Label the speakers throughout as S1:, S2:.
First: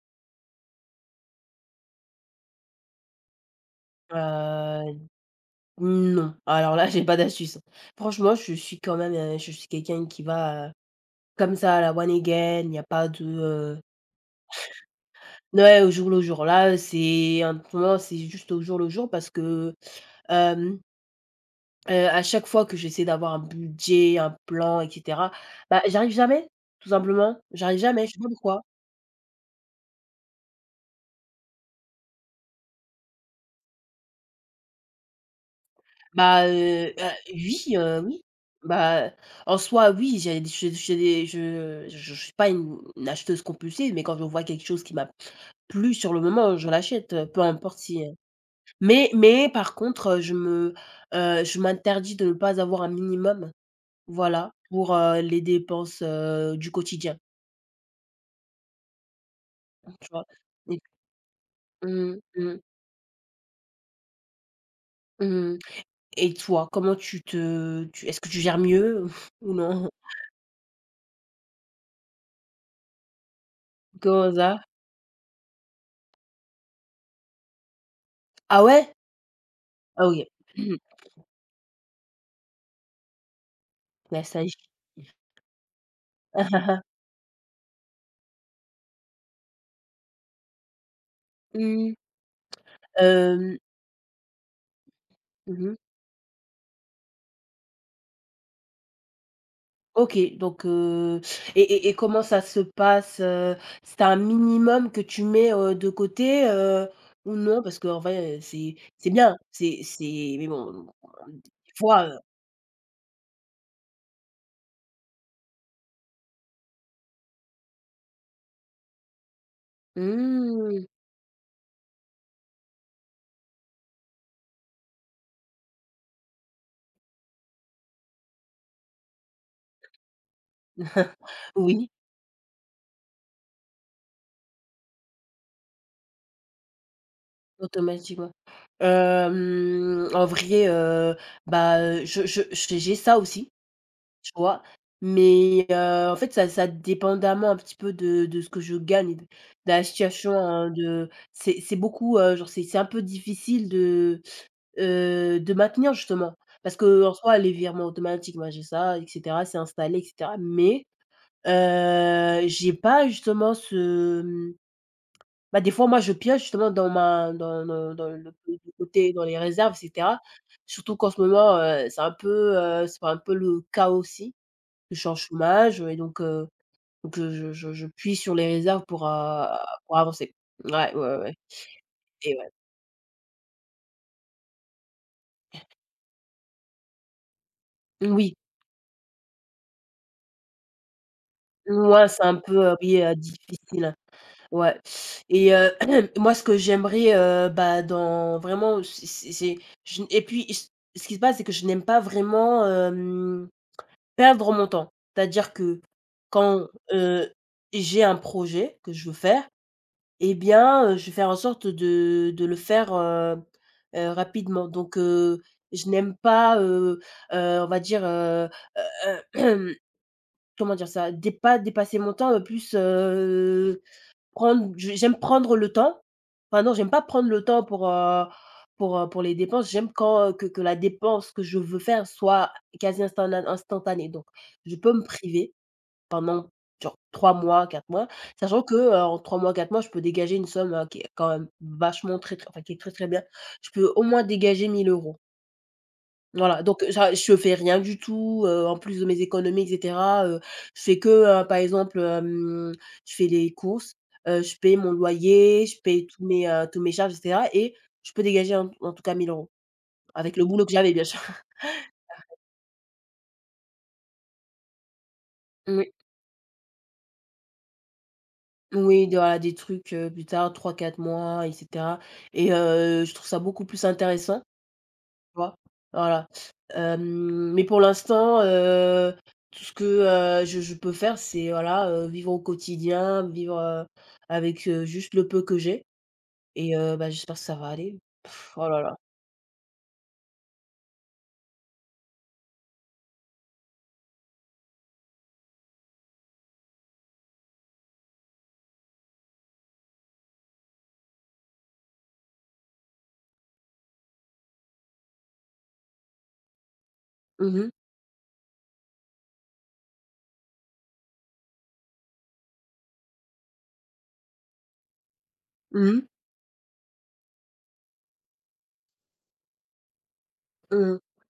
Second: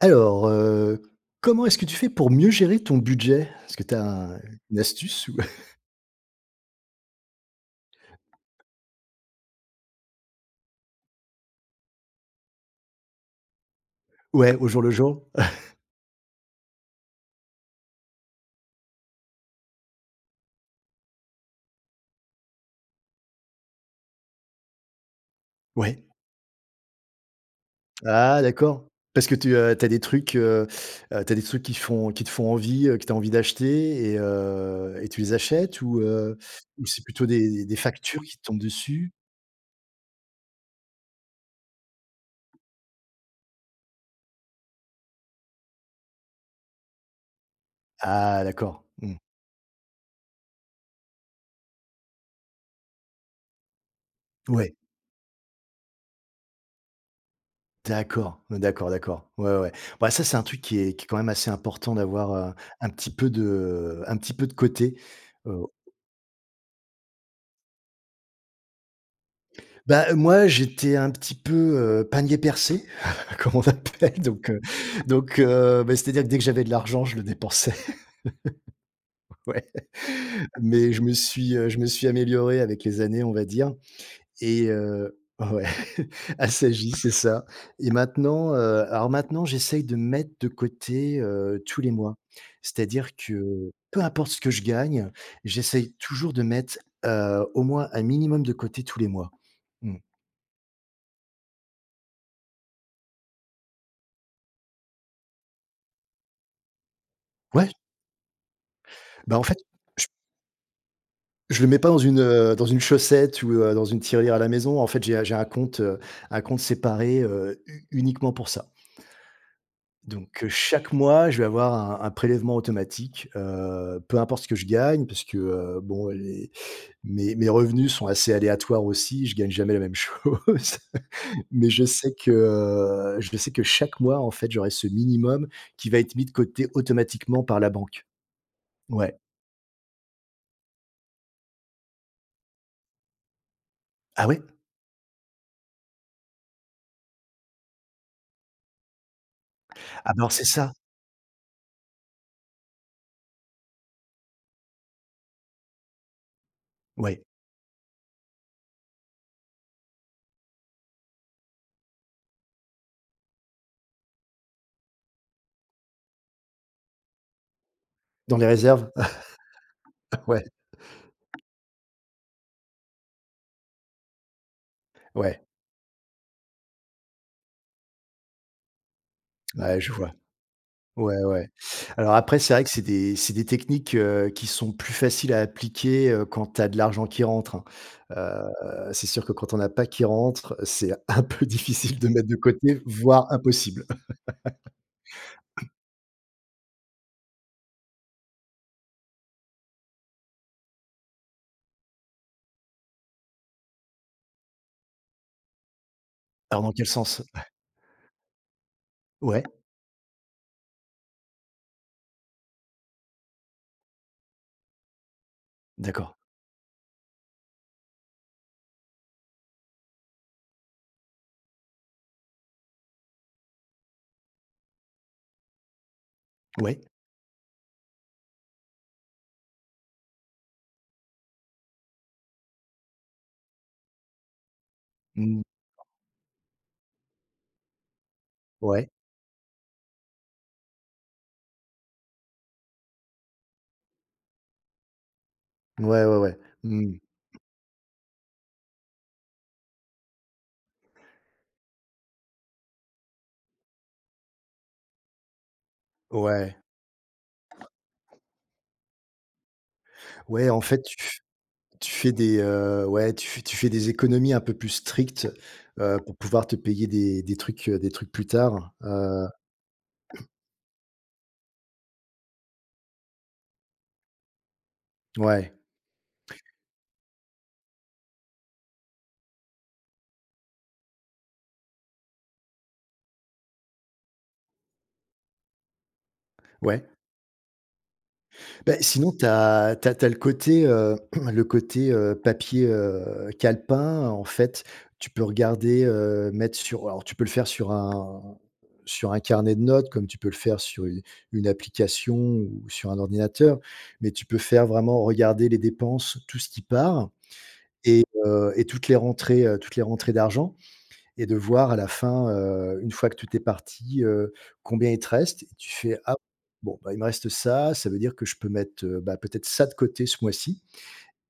S1: Alors, heu, Comment est-ce que tu fais pour mieux gérer ton budget? Est-ce que tu as une
S2: Heu,
S1: astuce ou
S2: non. Alors là, j'ai pas d'astuce. Franchement, je suis quand même, je suis quelqu'un qui va, comme ça, à la one again, il n'y a pas de,
S1: ouais, au jour le jour?
S2: ouais, au jour le jour. Là, c'est un moment, c'est juste au jour le jour parce que, hem, à chaque fois que j'essaie d'avoir un budget, un plan et cetera, bah,
S1: Ouais.
S2: j'arrive jamais, tout simplement. J'arrive jamais, je sais pas
S1: Ah
S2: pourquoi.
S1: d'accord. Parce que as des trucs, tu des trucs qui font qui te font envie, que tu as envie d'acheter et tu les achètes
S2: Bah,
S1: ou c'est plutôt des
S2: oui,
S1: factures
S2: oui.
S1: qui te tombent dessus?
S2: Bah, en soi, oui, j'ai des je suis pas une acheteuse compulsive, mais quand je vois quelque chose qui m'a plu sur le moment, je l'achète, peu importe si,
S1: Ah d'accord.
S2: mais
S1: Mmh.
S2: mais par contre, je me, je m'interdis de ne pas avoir un minimum, voilà,
S1: Ouais,
S2: pour, les dépenses, du quotidien,
S1: d'accord, mmh, d'accord, d'accord. Ouais, ouais.
S2: tu
S1: Bah, ça,
S2: vois?
S1: c'est un truc qui
S2: Et
S1: est qui est quand même assez important
S2: mmh,
S1: d'avoir,
S2: mmh,
S1: un petit peu de côté.
S2: mmh et toi, comment tu te tu est-ce que tu gères mieux ou non?
S1: Bah, moi, j'étais un petit peu, panier percé, comme on appelle,
S2: Comment
S1: donc heu,
S2: ça?
S1: donc heu, bah, c'est-à-dire que dès que j'avais de l'argent, je le dépensais,
S2: Ah ouais?
S1: ouais.
S2: Ah OK.
S1: Mais je me suis amélioré avec les années, on va dire et
S2: Nostalgie.
S1: heu ouais, assagi, c'est ça alors maintenant, j'essaye de mettre de côté, tous les
S2: Mmh.
S1: mois. C'est-à-dire
S2: Hem,
S1: que, peu importe ce que je gagne,
S2: mmh
S1: j'essaye toujours de mettre, au moins un minimum de côté tous les mois. Mmh.
S2: OK. Donc, et comment ça se passe? C'est un minimum que tu mets, de côté, ou non?
S1: Ouais,
S2: Parce que en vrai, c'est
S1: bah,
S2: bien,
S1: en fait,
S2: c'est mais bon,
S1: je le
S2: des
S1: mets pas dans
S2: fois,
S1: une chaussette ou, dans une tirelire à la maison. En fait, j'ai un compte séparé, u uniquement pour ça. Donc,
S2: mmh.
S1: chaque mois, je vais avoir un prélèvement automatique, peu importe ce que je gagne parce que, bon, les mes mes revenus sont assez aléatoires aussi. Je gagne jamais la même chose. Mais je
S2: Oui,
S1: sais que, heu, je sais que chaque mois, en fait, j'aurai ce minimum qui va être mis de côté automatiquement par la banque.
S2: automatiquement.
S1: Ouais.
S2: En vrai, bah, je j'ai ça aussi.
S1: Ah
S2: Tu
S1: ouais?
S2: vois? Mais en fait, ça dépendamment un petit peu de ce que je gagne et de la
S1: Ah bah, alors
S2: situation,
S1: c'est
S2: hein,
S1: ça.
S2: de c'est beaucoup, genre, c'est un peu difficile de maintenir justement. Parce que en
S1: Ouais.
S2: soi, les virements automatiques, moi, j'ai ça et cetera, c'est installé et cetera. Mais j'ai pas justement ce, bah, des fois, moi, je pioche justement dans ma dans dans dans le
S1: Dans les
S2: le
S1: réserves?
S2: côté, dans les réserves et cetera.
S1: Ouais,
S2: Surtout qu'en ce moment, c'est un peu, c'est un peu le chaos aussi. Je suis en
S1: ouais.
S2: chômage, et donc, je puise sur les réserves
S1: Ouais, je
S2: pour
S1: vois.
S2: avancer. Ouais, ouais,
S1: Ouais,
S2: ouais, ouais
S1: ouais. Alors après,
S2: et ouais.
S1: c'est vrai que c'est des techniques, qui sont plus faciles à appliquer, quand tu as de l'argent qui rentre, hein.
S2: Oui,
S1: C'est sûr que quand on n'a pas qui rentre, c'est un peu difficile de
S2: ouais, c'est
S1: mettre de
S2: un peu,
S1: côté,
S2: oui,
S1: voire impossible.
S2: difficile. Ouais. Et moi, ce que j'aimerais, bah, dans vraiment, c'est je et puis ce ce qui se passe, c'est que je n'aime pas vraiment, perdre mon temps. C'est-à-dire que
S1: Alors
S2: quand,
S1: dans quel sens?
S2: j'ai un projet que je veux
S1: Ouais,
S2: faire, eh bien, je vais faire en sorte de le faire, rapidement. Donc, je
S1: d'accord.
S2: n'aime pas, on va dire, heu, comment dire ça? Dé pas dépasser mon temps, plus, prendre je j'aime prendre le temps. Enfin non,
S1: Ouais.
S2: j'aime pas prendre le temps pour, pour les dépenses. J'aime quand, que la dépense que je veux faire soit quasi instantanée. Donc je peux me
S1: Mmh.
S2: priver pendant genre 3 mois, 4 mois, sachant que,
S1: Ouais.
S2: en 3 mois, 4 mois, je peux dégager une somme, qui est quand même vachement très, très enfin qui est très, très bien. Je peux au moins dégager 1 000 €.
S1: Ouais, ouais, ouais.
S2: Voilà, donc
S1: Mmh.
S2: ça je fais rien du tout, en plus de mes économies et cetera, je fais que, par exemple, je fais les courses, je paye mon loyer, je paye
S1: Ouais.
S2: tous mes charges et cetera et je peux dégager en tout cas 1 000 € avec le
S1: Ouais, en
S2: boulot que
S1: fait,
S2: j'avais
S1: tu
S2: bien
S1: f
S2: sûr.
S1: tu fais des, ouais, tu fais des économies un peu plus strictes, pour pouvoir te payer des trucs plus tard,
S2: Oui, de
S1: hein.
S2: voilà, des trucs, plus tard, trois quatre mois et cetera. Et je trouve ça beaucoup plus intéressant, tu
S1: Ouais.
S2: vois? Voilà. Mais pour l'instant, tout ce que, je peux faire, c'est voilà, vivre au quotidien, vivre, avec, juste le peu que j'ai. Et
S1: Ouais.
S2: bah, j'espère que ça va aller. Pff, oh
S1: Bah,
S2: là là.
S1: sinon, tu as le côté, le côté, papier, calepin. En fait, tu peux regarder, mettre sur alors tu peux le faire sur un carnet de notes, comme tu peux le faire sur une application ou sur un ordinateur, mais tu peux faire vraiment regarder les dépenses, tout ce qui part
S2: Mmh mh.
S1: et toutes les rentrées d'argent et de voir à la fin, une fois que tout est parti, combien il te reste. Et tu
S2: Mmh
S1: fais:
S2: mh.
S1: «Ah bon, bah, il me reste ça, ça veut dire que je peux mettre, bah, peut-être ça de côté ce mois-ci»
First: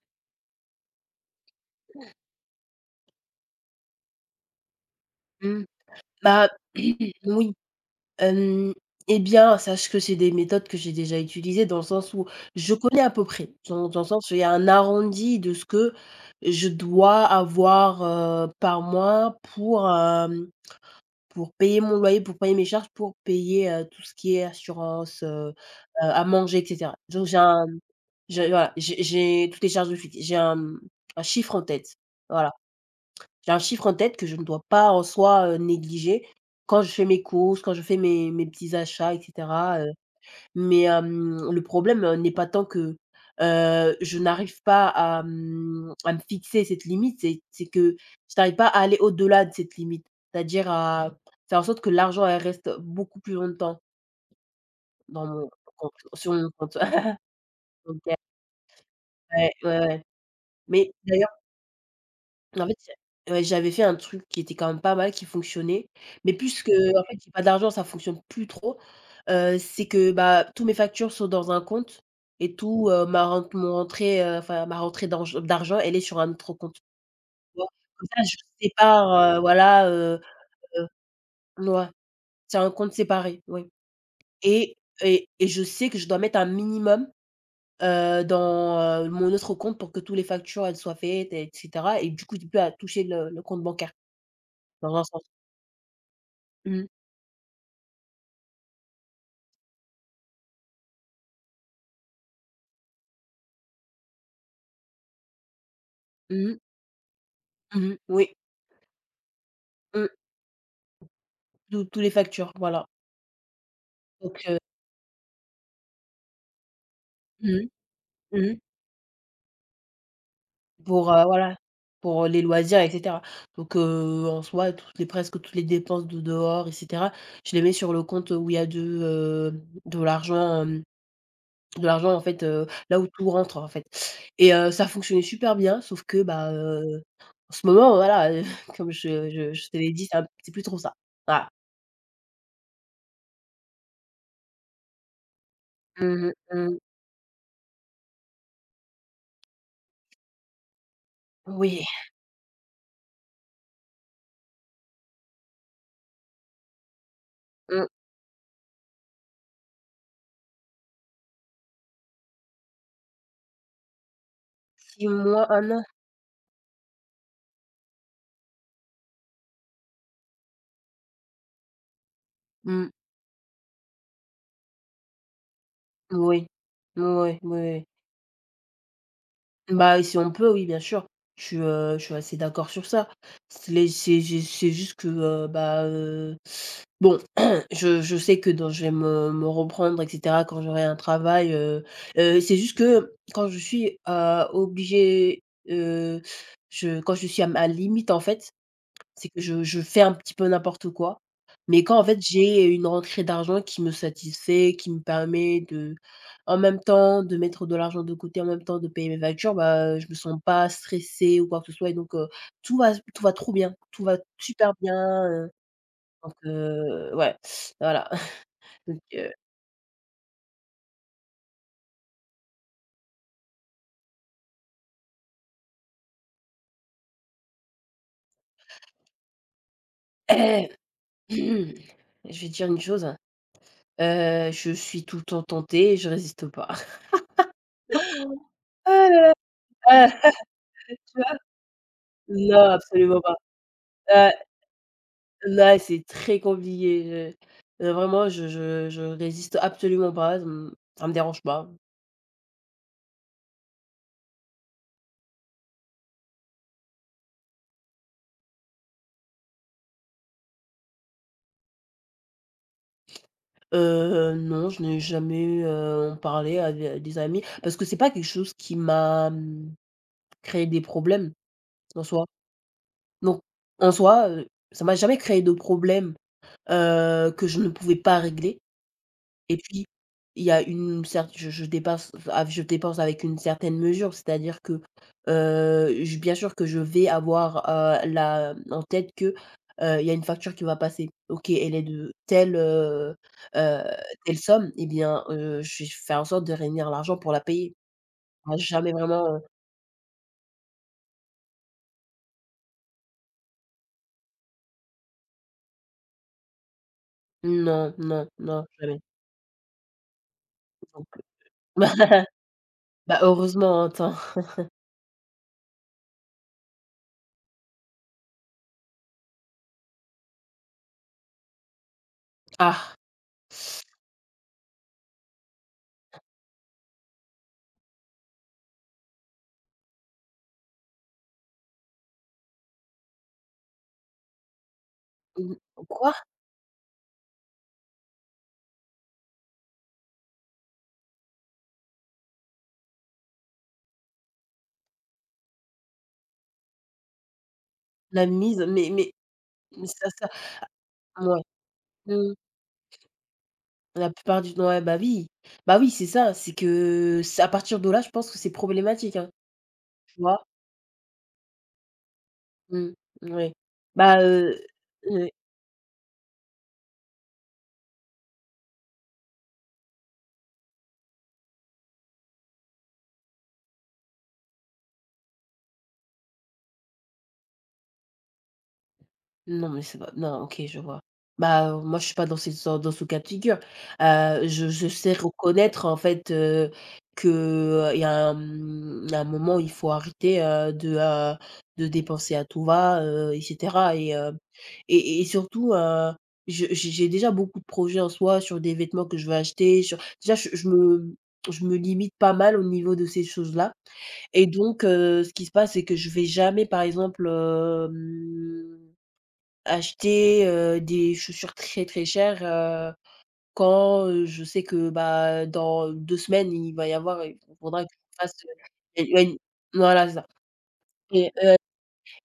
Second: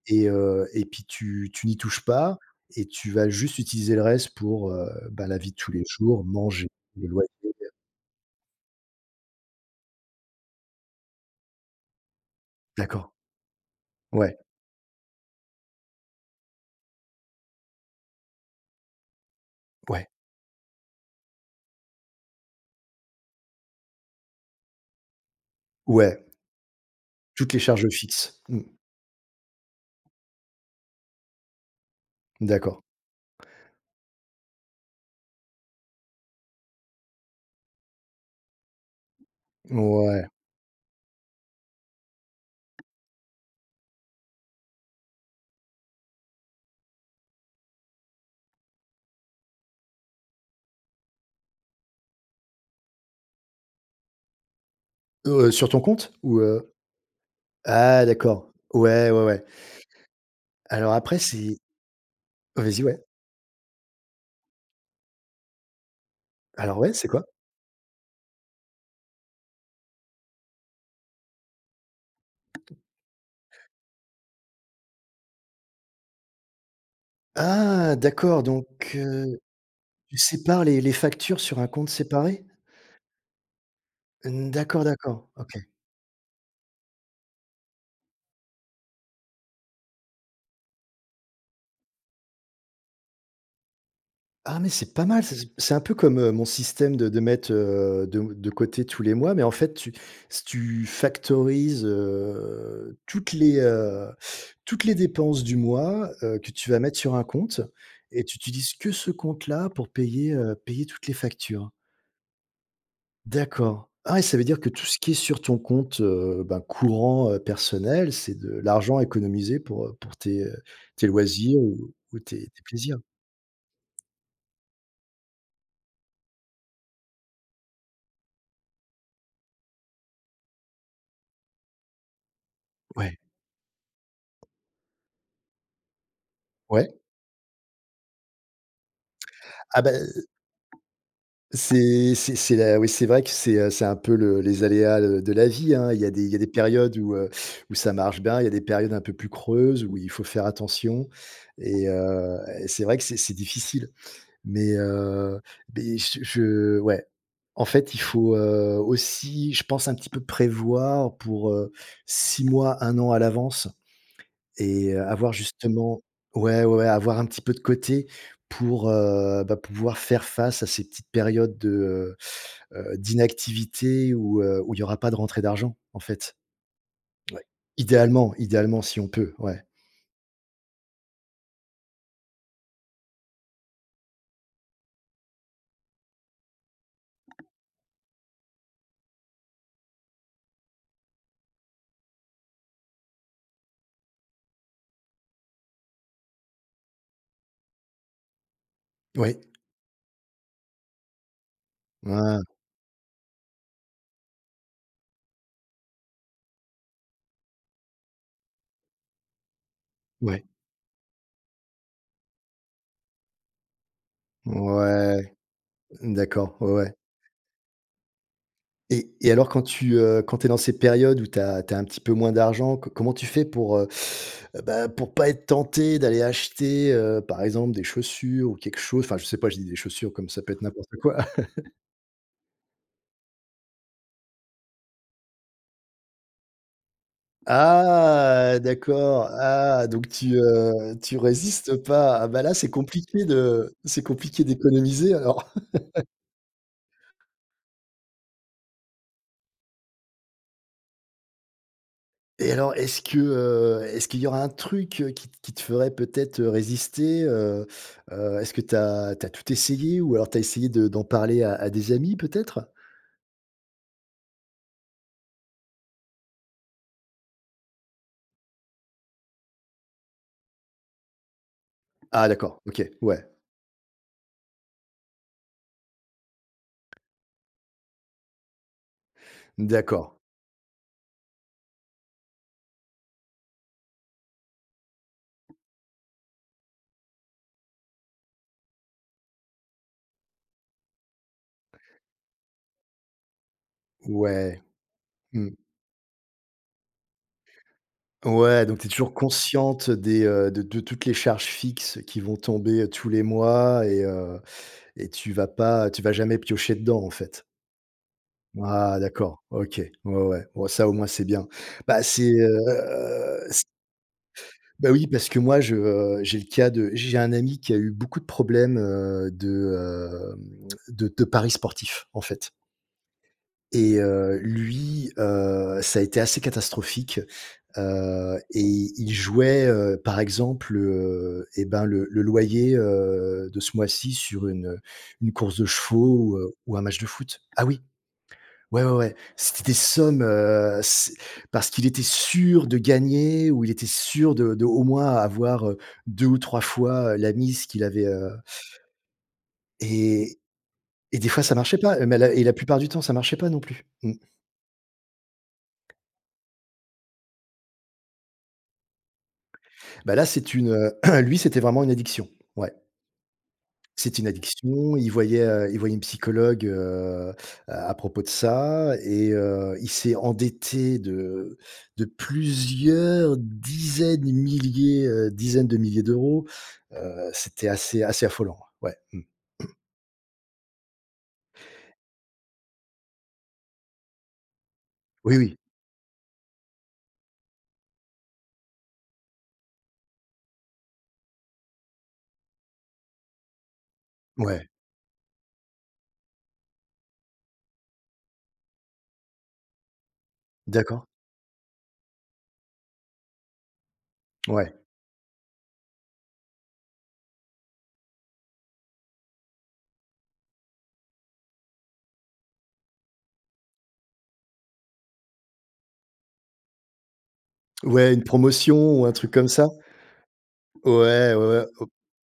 S1: et puis tu n'y touches pas et tu vas juste utiliser le reste pour, bah, la vie de
S2: Mmh.
S1: tous les jours,
S2: Bah,
S1: manger, le loyer.
S2: oui. Hem, eh bien, sache que c'est des méthodes que j'ai déjà utilisées dans le sens où je connais à
S1: D'accord.
S2: peu près. Dans le sens où il
S1: Ouais,
S2: y a un arrondi de ce que je dois avoir, par mois pour,
S1: ouais,
S2: pour payer mon loyer, pour payer mes charges, pour payer, tout ce qui est assurance,
S1: ouais,
S2: à manger et cetera. Donc
S1: toutes les charges fixes.
S2: j'ai
S1: Mmh.
S2: voilà, j'ai toutes les charges de fuite. J'ai un chiffre en tête. Voilà.
S1: D'accord.
S2: J'ai un chiffre en tête que je ne dois pas en soi, négliger quand je fais mes courses, quand je fais mes petits achats et cetera,
S1: Ouais.
S2: mais le problème, n'est pas tant que, je n'arrive pas à, à me fixer cette limite, c'est que je n'arrive pas à aller au-delà de cette limite. C'est-à-dire à faire en sorte que l'argent, elle reste beaucoup plus longtemps dans
S1: Heu,
S2: mon
S1: sur ton
S2: compte
S1: compte
S2: sur
S1: ou,
S2: mon
S1: heu?
S2: compte. Donc,
S1: Ah d'accord. Ouais, ouais, ouais.
S2: ouais, ouais, ouais. Mais
S1: Alors après c'est
S2: en fait,
S1: vas-y, ouais.
S2: j'a ouais, j'avais fait un truc qui était quand même pas mal, qui fonctionnait, mais puisque,
S1: Alors ouais,
S2: en
S1: c'est
S2: fait,
S1: quoi?
S2: j'ai pas d'argent, ça fonctionne plus trop. C'est que, bah, tous mes factures sont dans un compte et tout, ma ren mon rentrée, enfin ma rentrée d'argent, elle est sur un autre compte, tu vois?
S1: Ah
S2: Comme ça, je
S1: d'accord,
S2: sépare, voilà,
S1: tu sépares les
S2: heu,
S1: les factures sur un
S2: mouais,
S1: compte séparé?
S2: c'est un compte séparé, oui.
S1: Mmh,
S2: et
S1: d'accord, d'accord,
S2: et et
S1: OK.
S2: je sais que je dois mettre un minimum, dans, mon autre compte pour que tous les factures, elles soient faites et cetera. Et du coup, tu peux à toucher le compte bancaire,
S1: Ah mais c'est
S2: dans
S1: pas
S2: un
S1: mal,
S2: sens.
S1: c'est un peu comme, mon
S2: Mmh.
S1: système de mettre, de côté tous les mois, mais en fait tu factorises, toutes les dépenses du mois, que
S2: Mmh.
S1: tu vas mettre sur un compte
S2: Mmh.
S1: et
S2: Oui.
S1: tu utilises que ce compte-là pour
S2: mmh,
S1: payer toutes les factures.
S2: tous les factures, voilà.
S1: D'accord. Ah et ça
S2: Donc
S1: veut dire que tout ce qui est sur ton compte, ben, courant,
S2: mmh.
S1: personnel, c'est de
S2: Mmh.
S1: l'argent économisé pour tes
S2: Pour, voilà,
S1: loisirs ou
S2: pour les
S1: tes
S2: loisirs et
S1: plaisirs.
S2: cetera. Donc en soi, toutes les presque toutes les dépenses de dehors et cetera, je les mets sur le compte où il y a de l'argent, de l'argent, en fait, là où
S1: Ouais,
S2: tout rentre, en fait. Et ça fonctionnait super bien, sauf que, bah,
S1: ouais.
S2: en ce moment, voilà, comme je te
S1: Ah
S2: l'ai dit,
S1: ben
S2: c'est plus trop ça. Voilà.
S1: c'est la oui, c'est vrai que c'est un peu le les aléas, de la vie, hein. Il y a des
S2: Mmh
S1: il
S2: mh.
S1: y a des
S2: Mmh.
S1: périodes où ça marche bien, il y a des périodes un peu plus creuses où il faut faire attention
S2: Oui.
S1: et c'est vrai que c'est difficile. Mais heu, mais je je ouais, En
S2: Mmh.
S1: fait, il faut, aussi, je pense, un petit peu prévoir pour, 6 mois, un an à l'avance et
S2: 6
S1: avoir
S2: mois, un an.
S1: justement ouais, ouais, ouais, avoir un petit peu de côté pour, bah, pouvoir faire face à ces petites périodes
S2: Mmh.
S1: d'inactivité où il y aura pas de rentrée d'argent, en fait.
S2: Oui. Oui, oui. Ouais.
S1: Idéalement, si on peut, ouais.
S2: Bah, si on peut, oui, bien sûr. Je suis assez d'accord sur ça. C'est les c'est j'ai c'est juste que, bon, je sais que dans je vais me reprendre et cetera quand j'aurai un travail. C'est juste que quand je suis, obligée, heu, je quand je suis à ma limite, en fait, c'est
S1: Oui.
S2: que je fais un petit peu n'importe quoi, mais quand en fait
S1: Ouais,
S2: j'ai une rentrée d'argent qui me satisfait, qui me permet de en même temps de mettre de l'argent de côté, en même temps de payer mes factures, bah, je me sens
S1: ouais.
S2: pas stressée ou quoi que ce soit. Et donc, tout va trop bien, tout va super bien,
S1: Ouais. D'accord, ouais, ouais.
S2: ouais, voilà. Donc,
S1: Et alors quand tu es dans ces périodes où tu as un petit peu moins d'argent, co comment tu fais pour, bah, pour pas être tenté d'aller acheter, par exemple des chaussures ou quelque chose? Enfin, je sais pas, je dis des chaussures comme ça peut être n'importe quoi.
S2: je vais dire une chose. Je suis tout le temps tentée et je résiste pas.
S1: Ah!
S2: Ah là
S1: D'accord.
S2: là,
S1: Ah, donc
S2: ah!
S1: tu résistes pas. Ah bah, là,
S2: Non, absolument pas.
S1: c'est
S2: Ah!
S1: compliqué d'économiser alors.
S2: Là, c'est très compliqué, je vraiment je résiste absolument pas, ça me dérange pas.
S1: Et alors, est-ce qu'il y aura un truc, qui te ferait peut-être, résister? Est-ce que tu as tout essayé ou alors tu as essayé de d'en parler à des amis peut-être?
S2: Non, je n'ai jamais, en parlé à des amis parce que c'est pas quelque chose qui m'a, créé des problèmes en soi.
S1: Ah d'accord, OK, ouais,
S2: Donc en soi, ça m'a jamais créé de problème, que je ne pouvais pas régler. Et puis,
S1: d'accord,
S2: il y a une certaine je dépense avec une certaine mesure, c'est-à-dire que, je bien sûr que je vais avoir, la en tête que, il y a une facture qui va passer. OK, elle est de telle, heu, telle
S1: ouais,
S2: somme et bien,
S1: mmh.
S2: je vais faire en sorte de réunir l'argent pour la payer. On
S1: Ouais, donc tu es
S2: jamais
S1: toujours
S2: vraiment,
S1: consciente des, de toutes les charges fixes qui vont tomber, tous les mois et tu vas jamais piocher dedans, en fait?
S2: non, non, non,
S1: Ah
S2: jamais.
S1: d'accord, OK, ouais, ouais, bon ça au moins
S2: Donc
S1: c'est bien. Bah, c'est,
S2: bah,
S1: heu
S2: heureusement, hein, attends.
S1: Bah, oui, parce que moi je, j'ai le cas de j'ai un ami qui a eu beaucoup de problèmes, de, hem, de paris sportifs, en fait
S2: Ah!
S1: et lui, ça a été assez catastrophique, et il jouait, par exemple, et ben, le loyer, de ce mois-ci sur une
S2: Mmh.
S1: course de
S2: Quoi?
S1: chevaux ou un match de foot. Ah oui! Ouais, ouais, ouais. C'est parce qu'il était sûr de gagner ou il était sûr de au moins avoir, 2 ou 3 fois, la mise qu'il avait,
S2: La mise? Mais ça
S1: et et des
S2: mouais.
S1: fois ça marchait pas, mais la
S2: Mmh.
S1: et la plupart du temps ça marchait pas non plus.
S2: La
S1: Mmh.
S2: plupart du Ouais, bah oui. Bah oui, c'est ça, c'est que c'est à partir de là, je pense que c'est problématique, hein,
S1: Bah,
S2: tu
S1: là
S2: vois?
S1: c'est une, lui c'était vraiment une addiction. Ouais.
S2: Mmh, ouais.
S1: C'était
S2: Bah,
S1: une
S2: heu
S1: addiction, il voyait une psychologue, à propos de ça et il s'est endetté de plusieurs dizaines de milliers d'euros. C'était assez assez affolant. Ouais, mmh.
S2: Non, mais c'est pas non, OK, je vois. Bah, moi, je suis pas dans ces dans dans ce cas de figure. Je sais
S1: Oui, oui.
S2: reconnaître, en fait, que, il y a un moment, où il faut arrêter, de dépenser à tout va, et cetera. Et
S1: Ouais.
S2: et surtout, je j'ai déjà beaucoup de projets en soi sur des vêtements que je veux acheter, sur déjà,
S1: D'accord.
S2: je me limite pas mal au niveau de ces choses-là. Et
S1: Ouais.
S2: donc, ce qui se passe, c'est que je vais jamais, par exemple, hem acheter, des chaussures très, très chères, quand, je sais que, bah, dans 2 semaines, il va y avoir il faudra que
S1: Ouais,
S2: je
S1: une
S2: fasse,
S1: promotion ou un
S2: il
S1: truc
S2: une
S1: comme ça?
S2: voilà, c'est ça. Et
S1: Ouais, ouais, ouais.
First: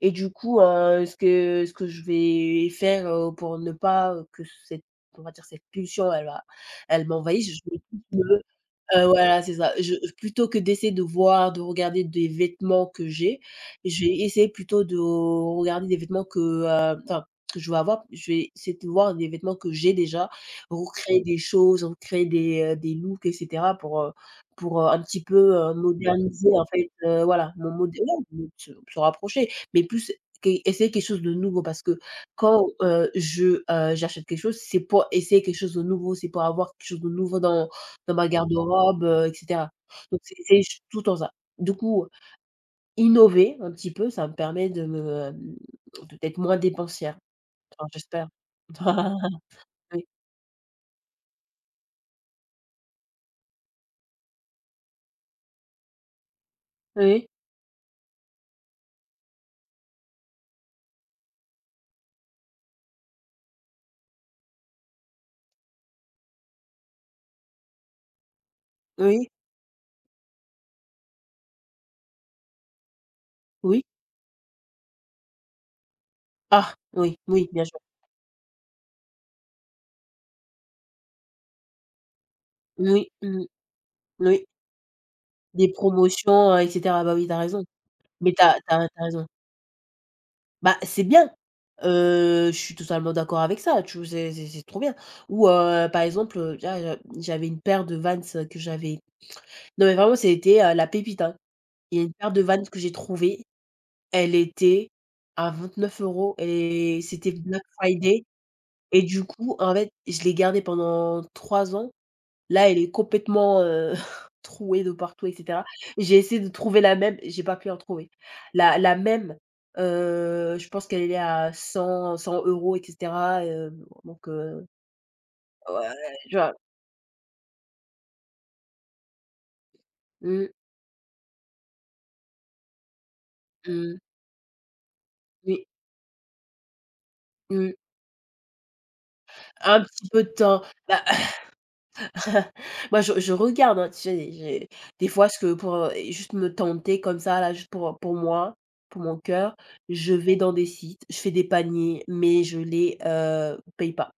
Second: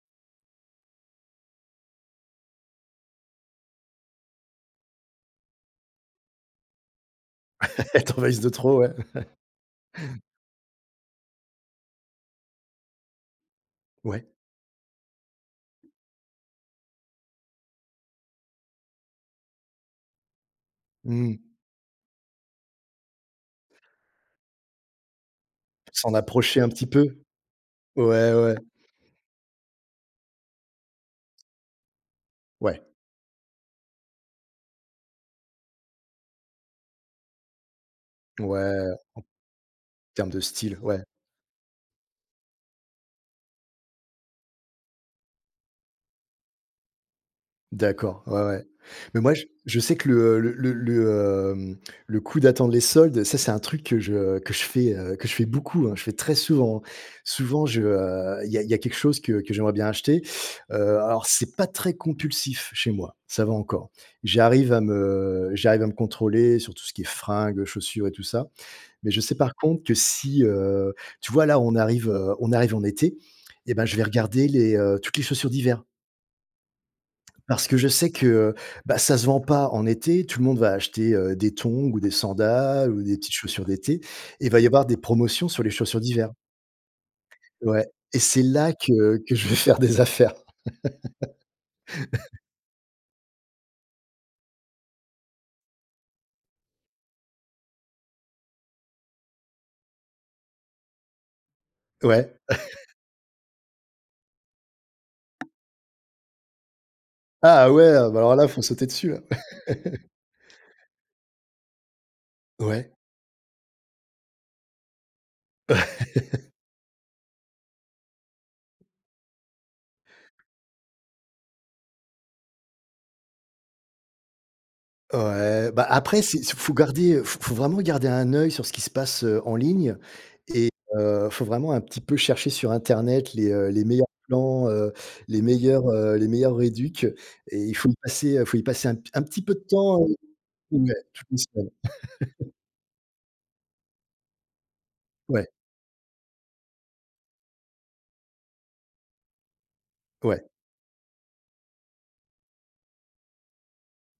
S2: et du coup, ce que je vais faire, pour ne pas, que cette on va dire cette pulsion, elle m'envahisse, je vais tout
S1: Être envahisse de trop, ouais.
S2: Voilà, c'est ça. Je Plutôt que d'essayer de voir, de regarder des vêtements que j'ai, je vais
S1: Ouais.
S2: essayer plutôt de regarder des vêtements que, que je veux avoir. Je vais essayer de voir des vêtements que j'ai déjà, recréer
S1: Mmh.
S2: des choses, recréer des looks et cetera pour, un petit peu,
S1: S'en
S2: moderniser
S1: approcher
S2: en
S1: un petit
S2: fait,
S1: peu?
S2: voilà, mon modè non,
S1: Ouais,
S2: mais
S1: ouais.
S2: se rapprocher, mais plus qu essayer quelque chose de nouveau parce que quand,
S1: Ouais.
S2: j'achète quelque chose, c'est pour essayer quelque chose de nouveau, c'est pour avoir quelque chose de nouveau dans ma
S1: Ouais,
S2: garde-robe,
S1: en
S2: et cetera. Donc
S1: termes de
S2: c'est
S1: style,
S2: ch tout
S1: ouais.
S2: le temps ça. Du coup, innover un petit peu, ça me permet de me, hem, de d'être moins dépensière. Enfin,
S1: D'accord,
S2: j'espère.
S1: ouais, ouais. Mais moi, je sais
S2: Oui,
S1: que le coup d'attendre les soldes, ça, c'est un truc que je fais beaucoup, hein. Je fais très souvent.
S2: oui,
S1: Souvent, je, il y a quelque chose que j'aimerais bien acheter. Alors c'est pas très compulsif chez moi, ça va encore. J'arrive à me contrôler sur tout ce qui est fringues, chaussures et tout ça. Mais je
S2: oui,
S1: sais par contre que si, tu vois, là, on arrive en été et
S2: oui.
S1: ben, je vais regarder toutes les chaussures d'hiver.
S2: Ah! Oui, oui, bien
S1: Parce que
S2: sûr.
S1: je sais que, bah, ça se vend pas en été, tout le monde va acheter, des tongs ou des sandales ou
S2: Oui,
S1: des petites chaussures d'été et
S2: oui.
S1: il va y avoir des promotions sur
S2: Des
S1: les chaussures d'hiver.
S2: promotions, et cetera. Bah oui, tu as raison.
S1: Ouais et
S2: Mais
S1: c'est
S2: tu as tu
S1: là
S2: as tu as
S1: que
S2: raison.
S1: que je vais faire des affaires.
S2: Bah, c'est bien, je suis totalement d'accord avec ça, tu vois? C'est trop bien. Ou, par exemple, tu vois, j'avais une paire de Vans, que j'avais non mais vraiment, c'était, la pépite, hein. Il y a une
S1: Ouais.
S2: paire de Vans que j'ai trouvée, elle était à 29 € et c'était Black
S1: Ah ouais, ah bah,
S2: Friday
S1: alors là, faut sauter
S2: et
S1: dessus, là.
S2: du coup, en fait, je l'ai gardée pendant 3 ans. Là, elle est
S1: Ouais.
S2: complètement, trouée de partout et cetera. J'ai essayé de trouver la même, j'ai pas pu en trouver. La même, je pense qu'elle est à 100-100 € et cetera, donc heu,
S1: Ouais, bah,
S2: ouais,
S1: après
S2: tu
S1: c'est
S2: vois?
S1: faut garder, faut faut vraiment garder un œil sur ce qui se passe, en ligne
S2: Mmh,
S1: et faut vraiment un petit peu chercher sur internet les
S2: mmh,
S1: meilleurs plans,
S2: oui,
S1: les meilleurs réducs et
S2: mmh.
S1: il faut y passer un petit peu de
S2: Un
S1: temps,
S2: petit peu de temps.
S1: ouais,
S2: Bah.
S1: toutes les semaines.
S2: Moi, je regarde, hein, tu sais, j'ai des fois ce
S1: Ouais,
S2: que pour, juste me tenter comme ça là, juste pour moi, pour mon cœur, je vais
S1: ouais.
S2: dans des sites, je fais des paniers, mais je les, paye pas.